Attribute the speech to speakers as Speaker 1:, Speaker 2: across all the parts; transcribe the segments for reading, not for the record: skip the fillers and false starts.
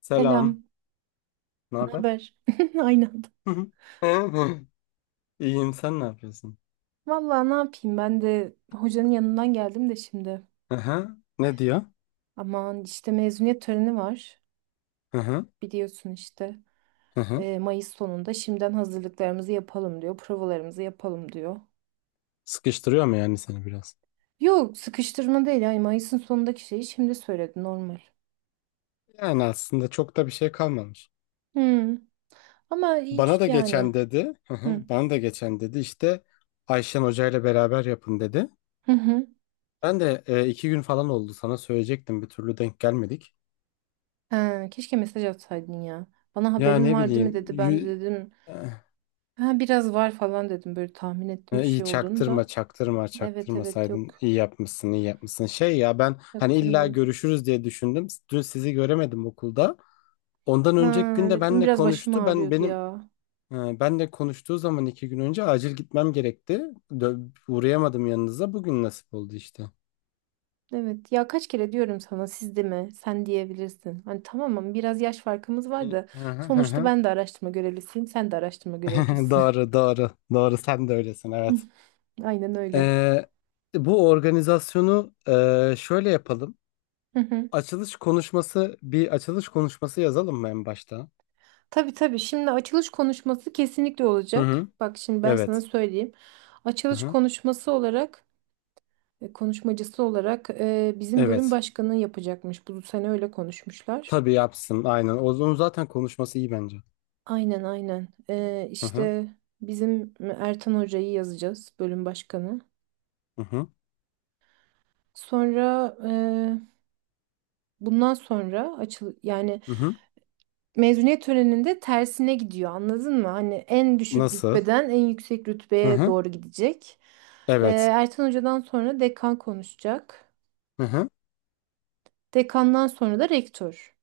Speaker 1: Selam.
Speaker 2: Selam,
Speaker 1: Ne
Speaker 2: ne
Speaker 1: haber?
Speaker 2: haber? Aynı anda.
Speaker 1: İyiyim. Sen ne yapıyorsun?
Speaker 2: Vallahi ne yapayım ben de hocanın yanından geldim de şimdi.
Speaker 1: Aha. Ne diyor?
Speaker 2: Aman işte mezuniyet töreni var.
Speaker 1: Aha.
Speaker 2: Biliyorsun işte.
Speaker 1: Aha.
Speaker 2: Mayıs sonunda şimdiden hazırlıklarımızı yapalım diyor. Provalarımızı yapalım diyor.
Speaker 1: Sıkıştırıyor mu yani seni biraz?
Speaker 2: Yok sıkıştırma değil. Yani Mayıs'ın sonundaki şeyi şimdi söyledi normal.
Speaker 1: Yani aslında çok da bir şey kalmamış.
Speaker 2: Hmm. Ama
Speaker 1: Bana
Speaker 2: hiç
Speaker 1: da
Speaker 2: yani.
Speaker 1: geçen dedi. Aha.
Speaker 2: Hı.
Speaker 1: Bana da geçen dedi. İşte Ayşen Hoca ile beraber yapın dedi.
Speaker 2: Hı hı.
Speaker 1: Ben de 2 gün falan oldu sana söyleyecektim. Bir türlü denk gelmedik.
Speaker 2: Ha, keşke mesaj atsaydın ya. Bana
Speaker 1: Ya
Speaker 2: haberin
Speaker 1: ne
Speaker 2: var değil mi
Speaker 1: bileyim.
Speaker 2: dedi. Ben de dedim. Ha, biraz var falan dedim. Böyle tahmin ettim bir şey
Speaker 1: İyi
Speaker 2: olduğunu da. Evet evet
Speaker 1: çaktırmasaydın
Speaker 2: yok.
Speaker 1: iyi yapmışsın iyi yapmışsın. Şey ya ben hani illa
Speaker 2: Yaktırmadım.
Speaker 1: görüşürüz diye düşündüm. Dün sizi göremedim okulda. Ondan
Speaker 2: Ha,
Speaker 1: önceki gün de
Speaker 2: evet dün
Speaker 1: benle
Speaker 2: biraz başım
Speaker 1: konuştu. Ben
Speaker 2: ağrıyordu
Speaker 1: benim
Speaker 2: ya.
Speaker 1: e, benle konuştuğu zaman 2 gün önce acil gitmem gerekti. Uğrayamadım yanınıza. Bugün nasip oldu işte.
Speaker 2: Evet ya kaç kere diyorum sana siz de mi? Sen diyebilirsin. Hani tamam ama biraz yaş farkımız
Speaker 1: Hı
Speaker 2: var da
Speaker 1: hı hı
Speaker 2: sonuçta
Speaker 1: hı.
Speaker 2: ben de araştırma görevlisiyim. Sen de araştırma görevlisisin.
Speaker 1: Doğru doğru doğru sen de öylesin evet.
Speaker 2: Aynen öyle.
Speaker 1: Ee, Bu organizasyonu şöyle yapalım.
Speaker 2: Hı hı.
Speaker 1: Açılış konuşması bir açılış konuşması yazalım mı en başta?
Speaker 2: Tabii tabii. Şimdi açılış konuşması kesinlikle
Speaker 1: Hı
Speaker 2: olacak.
Speaker 1: hı.
Speaker 2: Bak şimdi ben sana
Speaker 1: Evet.
Speaker 2: söyleyeyim.
Speaker 1: Hı
Speaker 2: Açılış
Speaker 1: hı.
Speaker 2: konuşması olarak, konuşmacısı olarak bizim bölüm
Speaker 1: Evet.
Speaker 2: başkanı yapacakmış. Bu sene öyle konuşmuşlar.
Speaker 1: Tabii yapsın. Aynen. Onun zaten konuşması iyi bence.
Speaker 2: Aynen aynen.
Speaker 1: Hı hı.
Speaker 2: İşte bizim Ertan Hoca'yı yazacağız bölüm başkanı.
Speaker 1: Hı hı.
Speaker 2: Sonra bundan sonra yani
Speaker 1: Hı hı.
Speaker 2: mezuniyet töreninde tersine gidiyor anladın mı? Hani en düşük
Speaker 1: Nasıl?
Speaker 2: rütbeden en yüksek
Speaker 1: Hı
Speaker 2: rütbeye
Speaker 1: hı.
Speaker 2: doğru gidecek.
Speaker 1: Evet.
Speaker 2: Ertan Hoca'dan sonra dekan konuşacak.
Speaker 1: Hı hı.
Speaker 2: Dekandan sonra da rektör.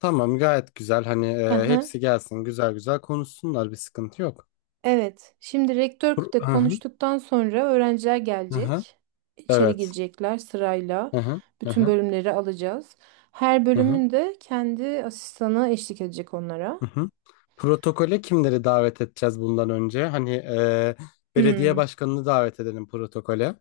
Speaker 1: Tamam, gayet güzel. Hani
Speaker 2: Aha.
Speaker 1: hepsi gelsin, güzel güzel konuşsunlar, bir sıkıntı yok.
Speaker 2: Evet. Şimdi rektör de
Speaker 1: Hı hı.
Speaker 2: konuştuktan sonra öğrenciler
Speaker 1: Hı hı.
Speaker 2: gelecek. İçeri
Speaker 1: Evet.
Speaker 2: girecekler sırayla.
Speaker 1: Hı hı. Hı
Speaker 2: Bütün
Speaker 1: hı.
Speaker 2: bölümleri alacağız. Her
Speaker 1: Hı hı.
Speaker 2: bölümün de kendi asistanı eşlik edecek onlara.
Speaker 1: Hı hı. Protokole kimleri davet edeceğiz bundan önce? Hani belediye
Speaker 2: Hmm,
Speaker 1: başkanını davet edelim protokole.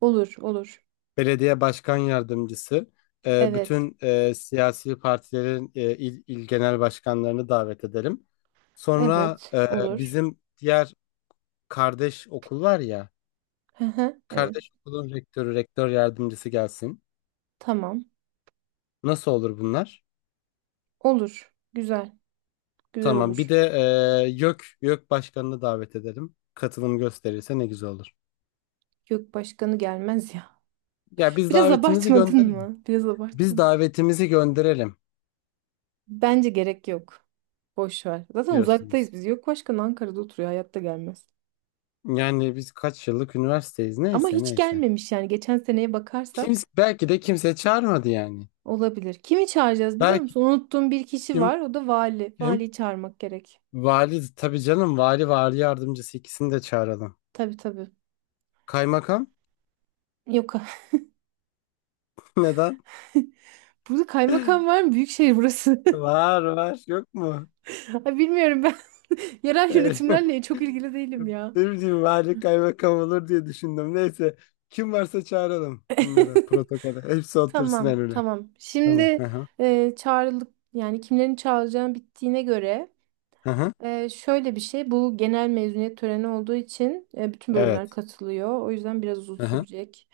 Speaker 2: olur, olur.
Speaker 1: Belediye başkan yardımcısı,
Speaker 2: Evet.
Speaker 1: bütün siyasi partilerin il genel başkanlarını davet edelim. Sonra
Speaker 2: Evet, olur.
Speaker 1: bizim diğer kardeş okul var ya,
Speaker 2: Hı hı, evet.
Speaker 1: kardeş okulun rektörü, rektör yardımcısı gelsin.
Speaker 2: Tamam.
Speaker 1: Nasıl olur bunlar?
Speaker 2: Olur. Güzel. Güzel
Speaker 1: Tamam. Bir
Speaker 2: olur.
Speaker 1: de YÖK başkanını davet edelim. Katılım gösterirse ne güzel olur.
Speaker 2: Yok başkanı gelmez ya.
Speaker 1: Ya biz
Speaker 2: Biraz
Speaker 1: davetimizi
Speaker 2: abartmadın
Speaker 1: gönderelim.
Speaker 2: mı? Biraz
Speaker 1: Biz
Speaker 2: abartmadın.
Speaker 1: davetimizi gönderelim
Speaker 2: Bence gerek yok. Boş ver. Zaten uzaktayız
Speaker 1: diyorsunuz.
Speaker 2: biz. Yok başkan Ankara'da oturuyor. Hayatta gelmez.
Speaker 1: Yani biz kaç yıllık üniversiteyiz?
Speaker 2: Ama
Speaker 1: Neyse
Speaker 2: hiç
Speaker 1: neyse.
Speaker 2: gelmemiş yani geçen seneye
Speaker 1: Kimse,
Speaker 2: bakarsak
Speaker 1: belki de kimse çağırmadı yani.
Speaker 2: olabilir. Kimi çağıracağız biliyor
Speaker 1: Belki
Speaker 2: musun? Unuttuğum bir kişi
Speaker 1: kim?
Speaker 2: var, o da vali.
Speaker 1: Kim?
Speaker 2: Valiyi çağırmak gerek.
Speaker 1: Vali tabii canım, vali, vali yardımcısı, ikisini de çağıralım.
Speaker 2: Tabii tabii.
Speaker 1: Kaymakam?
Speaker 2: Yok,
Speaker 1: Neden?
Speaker 2: burada kaymakam var mı? Büyükşehir burası.
Speaker 1: Var var, yok mu?
Speaker 2: Ay, bilmiyorum ben, yerel
Speaker 1: Öyle.
Speaker 2: yönetimlerle çok ilgili değilim ya.
Speaker 1: Ne bileyim, vali kaymakam olur diye düşündüm. Neyse, kim varsa çağıralım bunları protokole. Hepsi otursun en
Speaker 2: Tamam
Speaker 1: öne.
Speaker 2: tamam.
Speaker 1: Tamam.
Speaker 2: Şimdi
Speaker 1: Hı hı.
Speaker 2: çağrılık yani kimlerin çağıracağım bittiğine göre
Speaker 1: Hı hı.
Speaker 2: Şöyle bir şey, bu genel mezuniyet töreni olduğu için bütün
Speaker 1: Evet.
Speaker 2: bölümler katılıyor. O yüzden biraz uzun
Speaker 1: Hı hı.
Speaker 2: sürecek.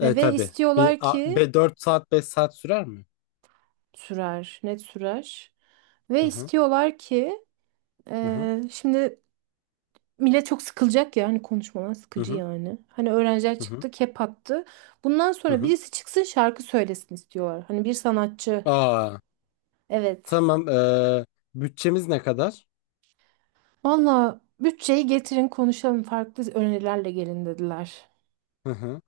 Speaker 1: E
Speaker 2: Ve
Speaker 1: tabii. Bir
Speaker 2: istiyorlar
Speaker 1: a,
Speaker 2: ki
Speaker 1: be 4 saat 5 saat sürer mi?
Speaker 2: sürer, net sürer. Ve
Speaker 1: Hı hı.
Speaker 2: istiyorlar ki
Speaker 1: Hı hı.
Speaker 2: şimdi millet çok sıkılacak ya, hani konuşmalar
Speaker 1: Hı
Speaker 2: sıkıcı
Speaker 1: hı.
Speaker 2: yani. Hani öğrenciler
Speaker 1: Hı hı.
Speaker 2: çıktı, kep attı. Bundan
Speaker 1: Hı
Speaker 2: sonra
Speaker 1: hı.
Speaker 2: birisi çıksın şarkı söylesin istiyorlar. Hani bir sanatçı.
Speaker 1: Aa,
Speaker 2: Evet.
Speaker 1: tamam. Bütçemiz ne kadar?
Speaker 2: Valla bütçeyi getirin konuşalım, farklı önerilerle gelin dediler.
Speaker 1: Hı hı.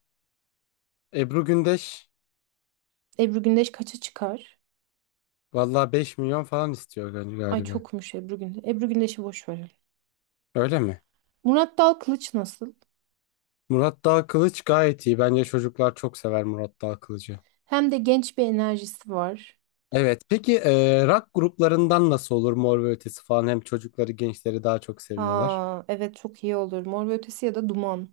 Speaker 1: Ebru Gündeş
Speaker 2: Ebru Gündeş kaça çıkar?
Speaker 1: vallahi 5 milyon falan istiyor
Speaker 2: Ay
Speaker 1: galiba.
Speaker 2: çokmuş Ebru Gündeş. Ebru Gündeş'i boş verelim.
Speaker 1: Öyle mi?
Speaker 2: Murat Dal Kılıç nasıl?
Speaker 1: Murat Dağ Kılıç gayet iyi. Bence çocuklar çok sever Murat Dağ Kılıcı.
Speaker 2: Hem de genç bir enerjisi var.
Speaker 1: Evet. Peki rock gruplarından nasıl olur, Mor ve Ötesi falan? Hem çocukları, gençleri daha çok seviyorlar.
Speaker 2: Aa evet, çok iyi olur. Mor ve Ötesi ya da Duman.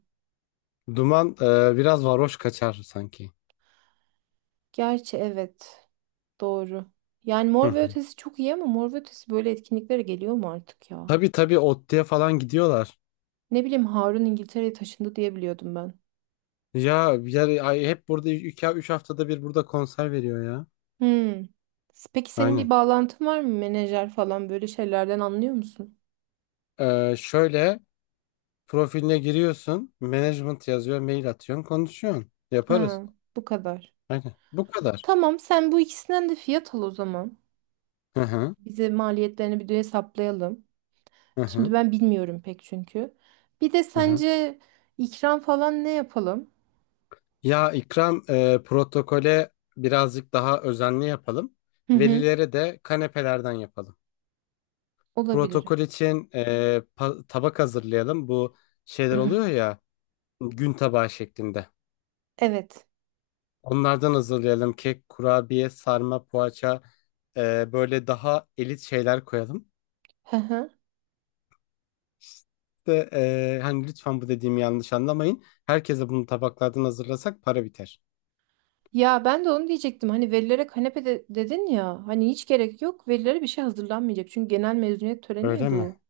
Speaker 1: Duman biraz varoş kaçar sanki.
Speaker 2: Gerçi evet. Doğru. Yani
Speaker 1: Hı
Speaker 2: Mor ve
Speaker 1: hı.
Speaker 2: Ötesi çok iyi ama Mor ve Ötesi böyle etkinliklere geliyor mu artık ya?
Speaker 1: Tabii tabii Otti'ye falan gidiyorlar.
Speaker 2: Ne bileyim, Harun İngiltere'ye taşındı diye biliyordum ben.
Speaker 1: Ya, ya ay, hep burada 2-3 haftada bir burada konser veriyor ya.
Speaker 2: Hmm. Peki senin bir
Speaker 1: Aynen.
Speaker 2: bağlantın var mı? Menajer falan, böyle şeylerden anlıyor musun?
Speaker 1: Şöyle, profiline giriyorsun, management yazıyor, mail atıyorsun, konuşuyorsun. Yaparız.
Speaker 2: Ha, bu kadar.
Speaker 1: Aynen. Bu kadar.
Speaker 2: Tamam sen bu ikisinden de fiyat al o zaman.
Speaker 1: Hı hı,
Speaker 2: Bize maliyetlerini bir de hesaplayalım.
Speaker 1: hı hı,
Speaker 2: Şimdi ben bilmiyorum pek çünkü. Bir de
Speaker 1: hı hı.
Speaker 2: sence ikram falan ne yapalım?
Speaker 1: Ya İkram protokole birazcık daha özenli yapalım.
Speaker 2: Hı hı.
Speaker 1: Velilere de kanepelerden yapalım.
Speaker 2: Olabilir.
Speaker 1: Protokol için tabak hazırlayalım. Bu şeyler oluyor ya, gün tabağı şeklinde.
Speaker 2: Evet.
Speaker 1: Onlardan hazırlayalım. Kek, kurabiye, sarma, poğaça, böyle daha elit şeyler koyalım.
Speaker 2: Hı hı.
Speaker 1: İşte hani lütfen bu dediğimi yanlış anlamayın. Herkese bunu tabaklardan hazırlasak para biter.
Speaker 2: Ya ben de onu diyecektim. Hani velilere dedin ya. Hani hiç gerek yok. Velilere bir şey hazırlanmayacak. Çünkü genel mezuniyet töreni ya
Speaker 1: Öyle mi?
Speaker 2: bu.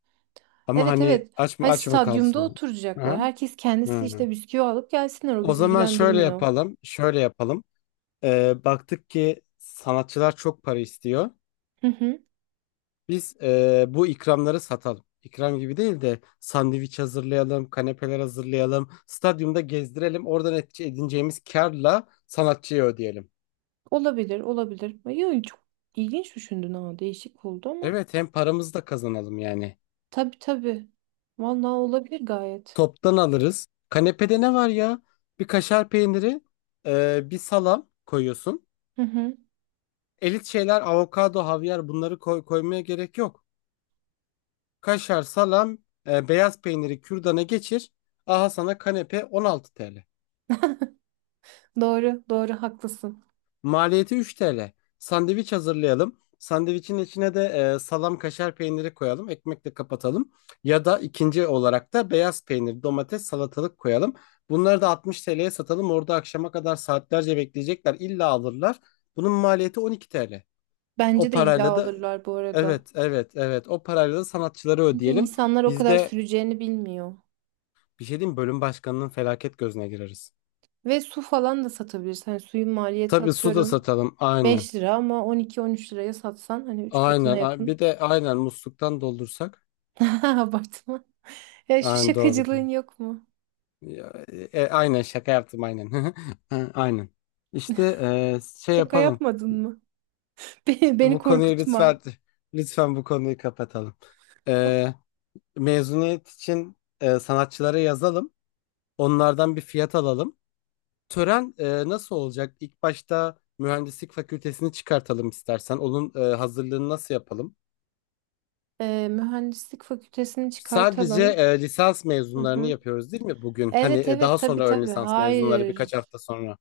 Speaker 1: Ama
Speaker 2: Evet
Speaker 1: hani
Speaker 2: evet.
Speaker 1: aç mı
Speaker 2: Hani
Speaker 1: aç mı
Speaker 2: stadyumda
Speaker 1: kalsınlar?
Speaker 2: oturacaklar.
Speaker 1: Aha.
Speaker 2: Herkes kendisi
Speaker 1: Hı.
Speaker 2: işte bisküvi alıp gelsinler. O
Speaker 1: O
Speaker 2: bizi
Speaker 1: zaman şöyle
Speaker 2: ilgilendirmiyor.
Speaker 1: yapalım. Şöyle yapalım. Baktık ki sanatçılar çok para istiyor.
Speaker 2: Hı hı.
Speaker 1: Biz bu ikramları satalım. İkram gibi değil de sandviç hazırlayalım, kanepeler hazırlayalım, stadyumda gezdirelim. Oradan edineceğimiz karla sanatçıya ödeyelim.
Speaker 2: Olabilir, olabilir. Yo, çok ilginç düşündün ha. Değişik oldu ama.
Speaker 1: Evet, hem paramızı da kazanalım yani.
Speaker 2: Tabii tabii. Vallahi olabilir gayet.
Speaker 1: Toptan alırız. Kanepede ne var ya? Bir kaşar peyniri, bir salam koyuyorsun.
Speaker 2: Hı hı.
Speaker 1: Elit şeyler avokado, havyar, bunları koymaya gerek yok. Kaşar, salam, beyaz peyniri kürdana geçir. Aha sana kanepe 16 TL.
Speaker 2: Doğru, doğru haklısın.
Speaker 1: Maliyeti 3 TL. Sandviç hazırlayalım. Sandviçin içine de salam, kaşar peyniri koyalım. Ekmekle kapatalım. Ya da ikinci olarak da beyaz peynir, domates, salatalık koyalım. Bunları da 60 TL'ye satalım. Orada akşama kadar saatlerce bekleyecekler. İlla alırlar. Bunun maliyeti 12 TL.
Speaker 2: Bence
Speaker 1: O
Speaker 2: de illa
Speaker 1: parayla da,
Speaker 2: alırlar bu arada.
Speaker 1: evet evet evet, o parayla da sanatçıları
Speaker 2: Çünkü
Speaker 1: ödeyelim.
Speaker 2: insanlar o
Speaker 1: Biz
Speaker 2: kadar
Speaker 1: de,
Speaker 2: süreceğini bilmiyor.
Speaker 1: bir şey diyeyim mi, bölüm başkanının felaket gözüne gireriz.
Speaker 2: Ve su falan da satabilirsin. Hani suyun maliyeti
Speaker 1: Tabii su da
Speaker 2: atıyorum
Speaker 1: satalım aynen.
Speaker 2: 5 lira, ama 12-13 liraya satsan hani 3 katına
Speaker 1: Aynen.
Speaker 2: yakın.
Speaker 1: Bir de aynen musluktan doldursak.
Speaker 2: Abartma. Ya şu
Speaker 1: Aynen doğrudur.
Speaker 2: şakacılığın yok mu?
Speaker 1: Ya, aynen şaka yaptım aynen. Ha, aynen. İşte şey
Speaker 2: Şaka
Speaker 1: yapalım.
Speaker 2: yapmadın mı? Beni
Speaker 1: Bu konuyu
Speaker 2: korkutma.
Speaker 1: lütfen, lütfen bu konuyu kapatalım.
Speaker 2: Tamam.
Speaker 1: E, mezuniyet için sanatçılara yazalım. Onlardan bir fiyat alalım. Tören nasıl olacak? İlk başta mühendislik fakültesini çıkartalım istersen. Onun hazırlığını nasıl yapalım?
Speaker 2: Mühendislik fakültesini
Speaker 1: Sadece
Speaker 2: çıkartalım.
Speaker 1: lisans
Speaker 2: Hı
Speaker 1: mezunlarını
Speaker 2: hı.
Speaker 1: yapıyoruz değil mi bugün? Hani
Speaker 2: Evet
Speaker 1: daha
Speaker 2: evet tabii
Speaker 1: sonra ön
Speaker 2: tabii.
Speaker 1: lisans mezunları birkaç
Speaker 2: Hayır.
Speaker 1: hafta sonra.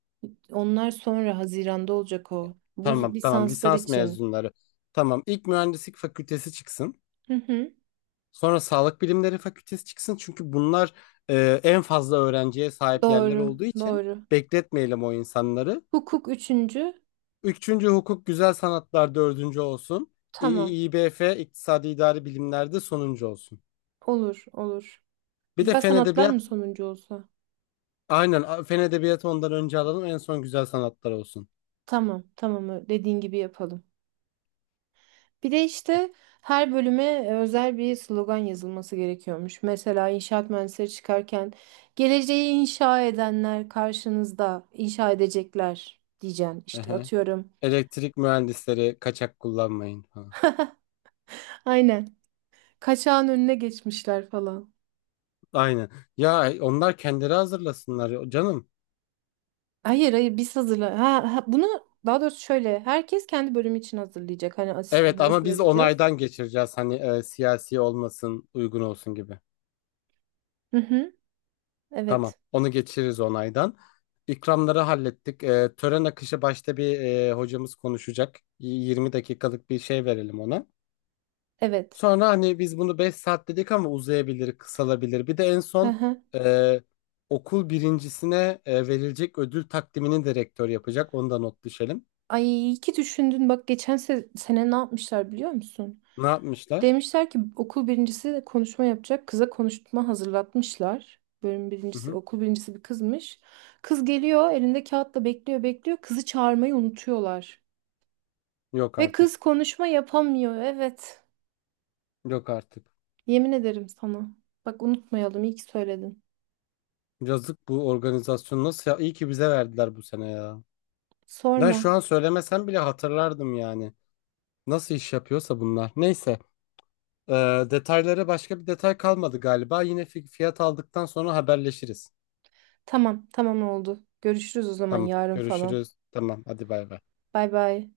Speaker 2: Onlar sonra Haziran'da olacak o. Bu
Speaker 1: Tamam tamam,
Speaker 2: lisanslar
Speaker 1: lisans
Speaker 2: için.
Speaker 1: mezunları. Tamam, ilk mühendislik fakültesi çıksın.
Speaker 2: Hı hı.
Speaker 1: Sonra sağlık bilimleri fakültesi çıksın. Çünkü bunlar en fazla öğrenciye sahip yerler
Speaker 2: Doğru,
Speaker 1: olduğu için
Speaker 2: doğru.
Speaker 1: bekletmeyelim o insanları.
Speaker 2: Hukuk üçüncü.
Speaker 1: Üçüncü hukuk, güzel sanatlar dördüncü olsun.
Speaker 2: Tamam.
Speaker 1: İBF, iktisadi idari bilimlerde sonuncu olsun.
Speaker 2: Olur, olur.
Speaker 1: Bir de
Speaker 2: Güzel
Speaker 1: fen
Speaker 2: sanatlar mı
Speaker 1: edebiyat,
Speaker 2: sonuncu olsa?
Speaker 1: aynen, fen edebiyatı ondan önce alalım, en son güzel sanatlar olsun.
Speaker 2: Tamam, tamam. Dediğin gibi yapalım. Bir de işte her bölüme özel bir slogan yazılması gerekiyormuş. Mesela inşaat mühendisleri çıkarken geleceği inşa edenler karşınızda inşa edecekler diyeceksin. İşte
Speaker 1: Ehe.
Speaker 2: atıyorum.
Speaker 1: Elektrik mühendisleri kaçak kullanmayın. Ha.
Speaker 2: Aynen. Kaçağın önüne geçmişler falan.
Speaker 1: Aynen. Ya onlar kendileri hazırlasınlar ya canım.
Speaker 2: Hayır hayır biz hazırla. Ha, ha, bunu daha doğrusu şöyle, herkes kendi bölümü için hazırlayacak. Hani
Speaker 1: Evet
Speaker 2: asistanlara
Speaker 1: ama biz
Speaker 2: söyleyeceğiz.
Speaker 1: onaydan geçireceğiz, hani siyasi olmasın, uygun olsun gibi.
Speaker 2: Hı hı.
Speaker 1: Tamam.
Speaker 2: Evet.
Speaker 1: Onu geçiririz onaydan. İkramları hallettik. Tören akışı, başta bir hocamız konuşacak. 20 dakikalık bir şey verelim ona.
Speaker 2: Evet.
Speaker 1: Sonra hani biz bunu 5 saat dedik ama uzayabilir, kısalabilir. Bir de en
Speaker 2: Hı
Speaker 1: son
Speaker 2: hı.
Speaker 1: e, okul birincisine verilecek ödül takdimini de rektör yapacak. Onu da not düşelim.
Speaker 2: Ay iyi ki düşündün. Bak geçen sene ne yapmışlar biliyor musun?
Speaker 1: Ne yapmışlar?
Speaker 2: Demişler ki okul birincisi konuşma yapacak. Kıza konuşma hazırlatmışlar. Bölüm
Speaker 1: Hı
Speaker 2: birincisi,
Speaker 1: hı.
Speaker 2: okul birincisi bir kızmış. Kız geliyor, elinde kağıtla bekliyor, bekliyor. Kızı çağırmayı unutuyorlar.
Speaker 1: Yok
Speaker 2: Ve kız
Speaker 1: artık.
Speaker 2: konuşma yapamıyor. Evet.
Speaker 1: Yok artık.
Speaker 2: Yemin ederim sana. Bak unutmayalım. İyi ki söyledin.
Speaker 1: Yazık, bu organizasyon nasıl ya? İyi ki bize verdiler bu sene ya. Ben şu
Speaker 2: Sorma.
Speaker 1: an söylemesem bile hatırlardım yani. Nasıl iş yapıyorsa bunlar. Neyse. Ee, detayları, başka bir detay kalmadı galiba. Yine fiyat aldıktan sonra haberleşiriz.
Speaker 2: Tamam, tamam oldu. Görüşürüz o zaman
Speaker 1: Tamam.
Speaker 2: yarın falan.
Speaker 1: Görüşürüz. Tamam. Hadi bay bay.
Speaker 2: Bay bay.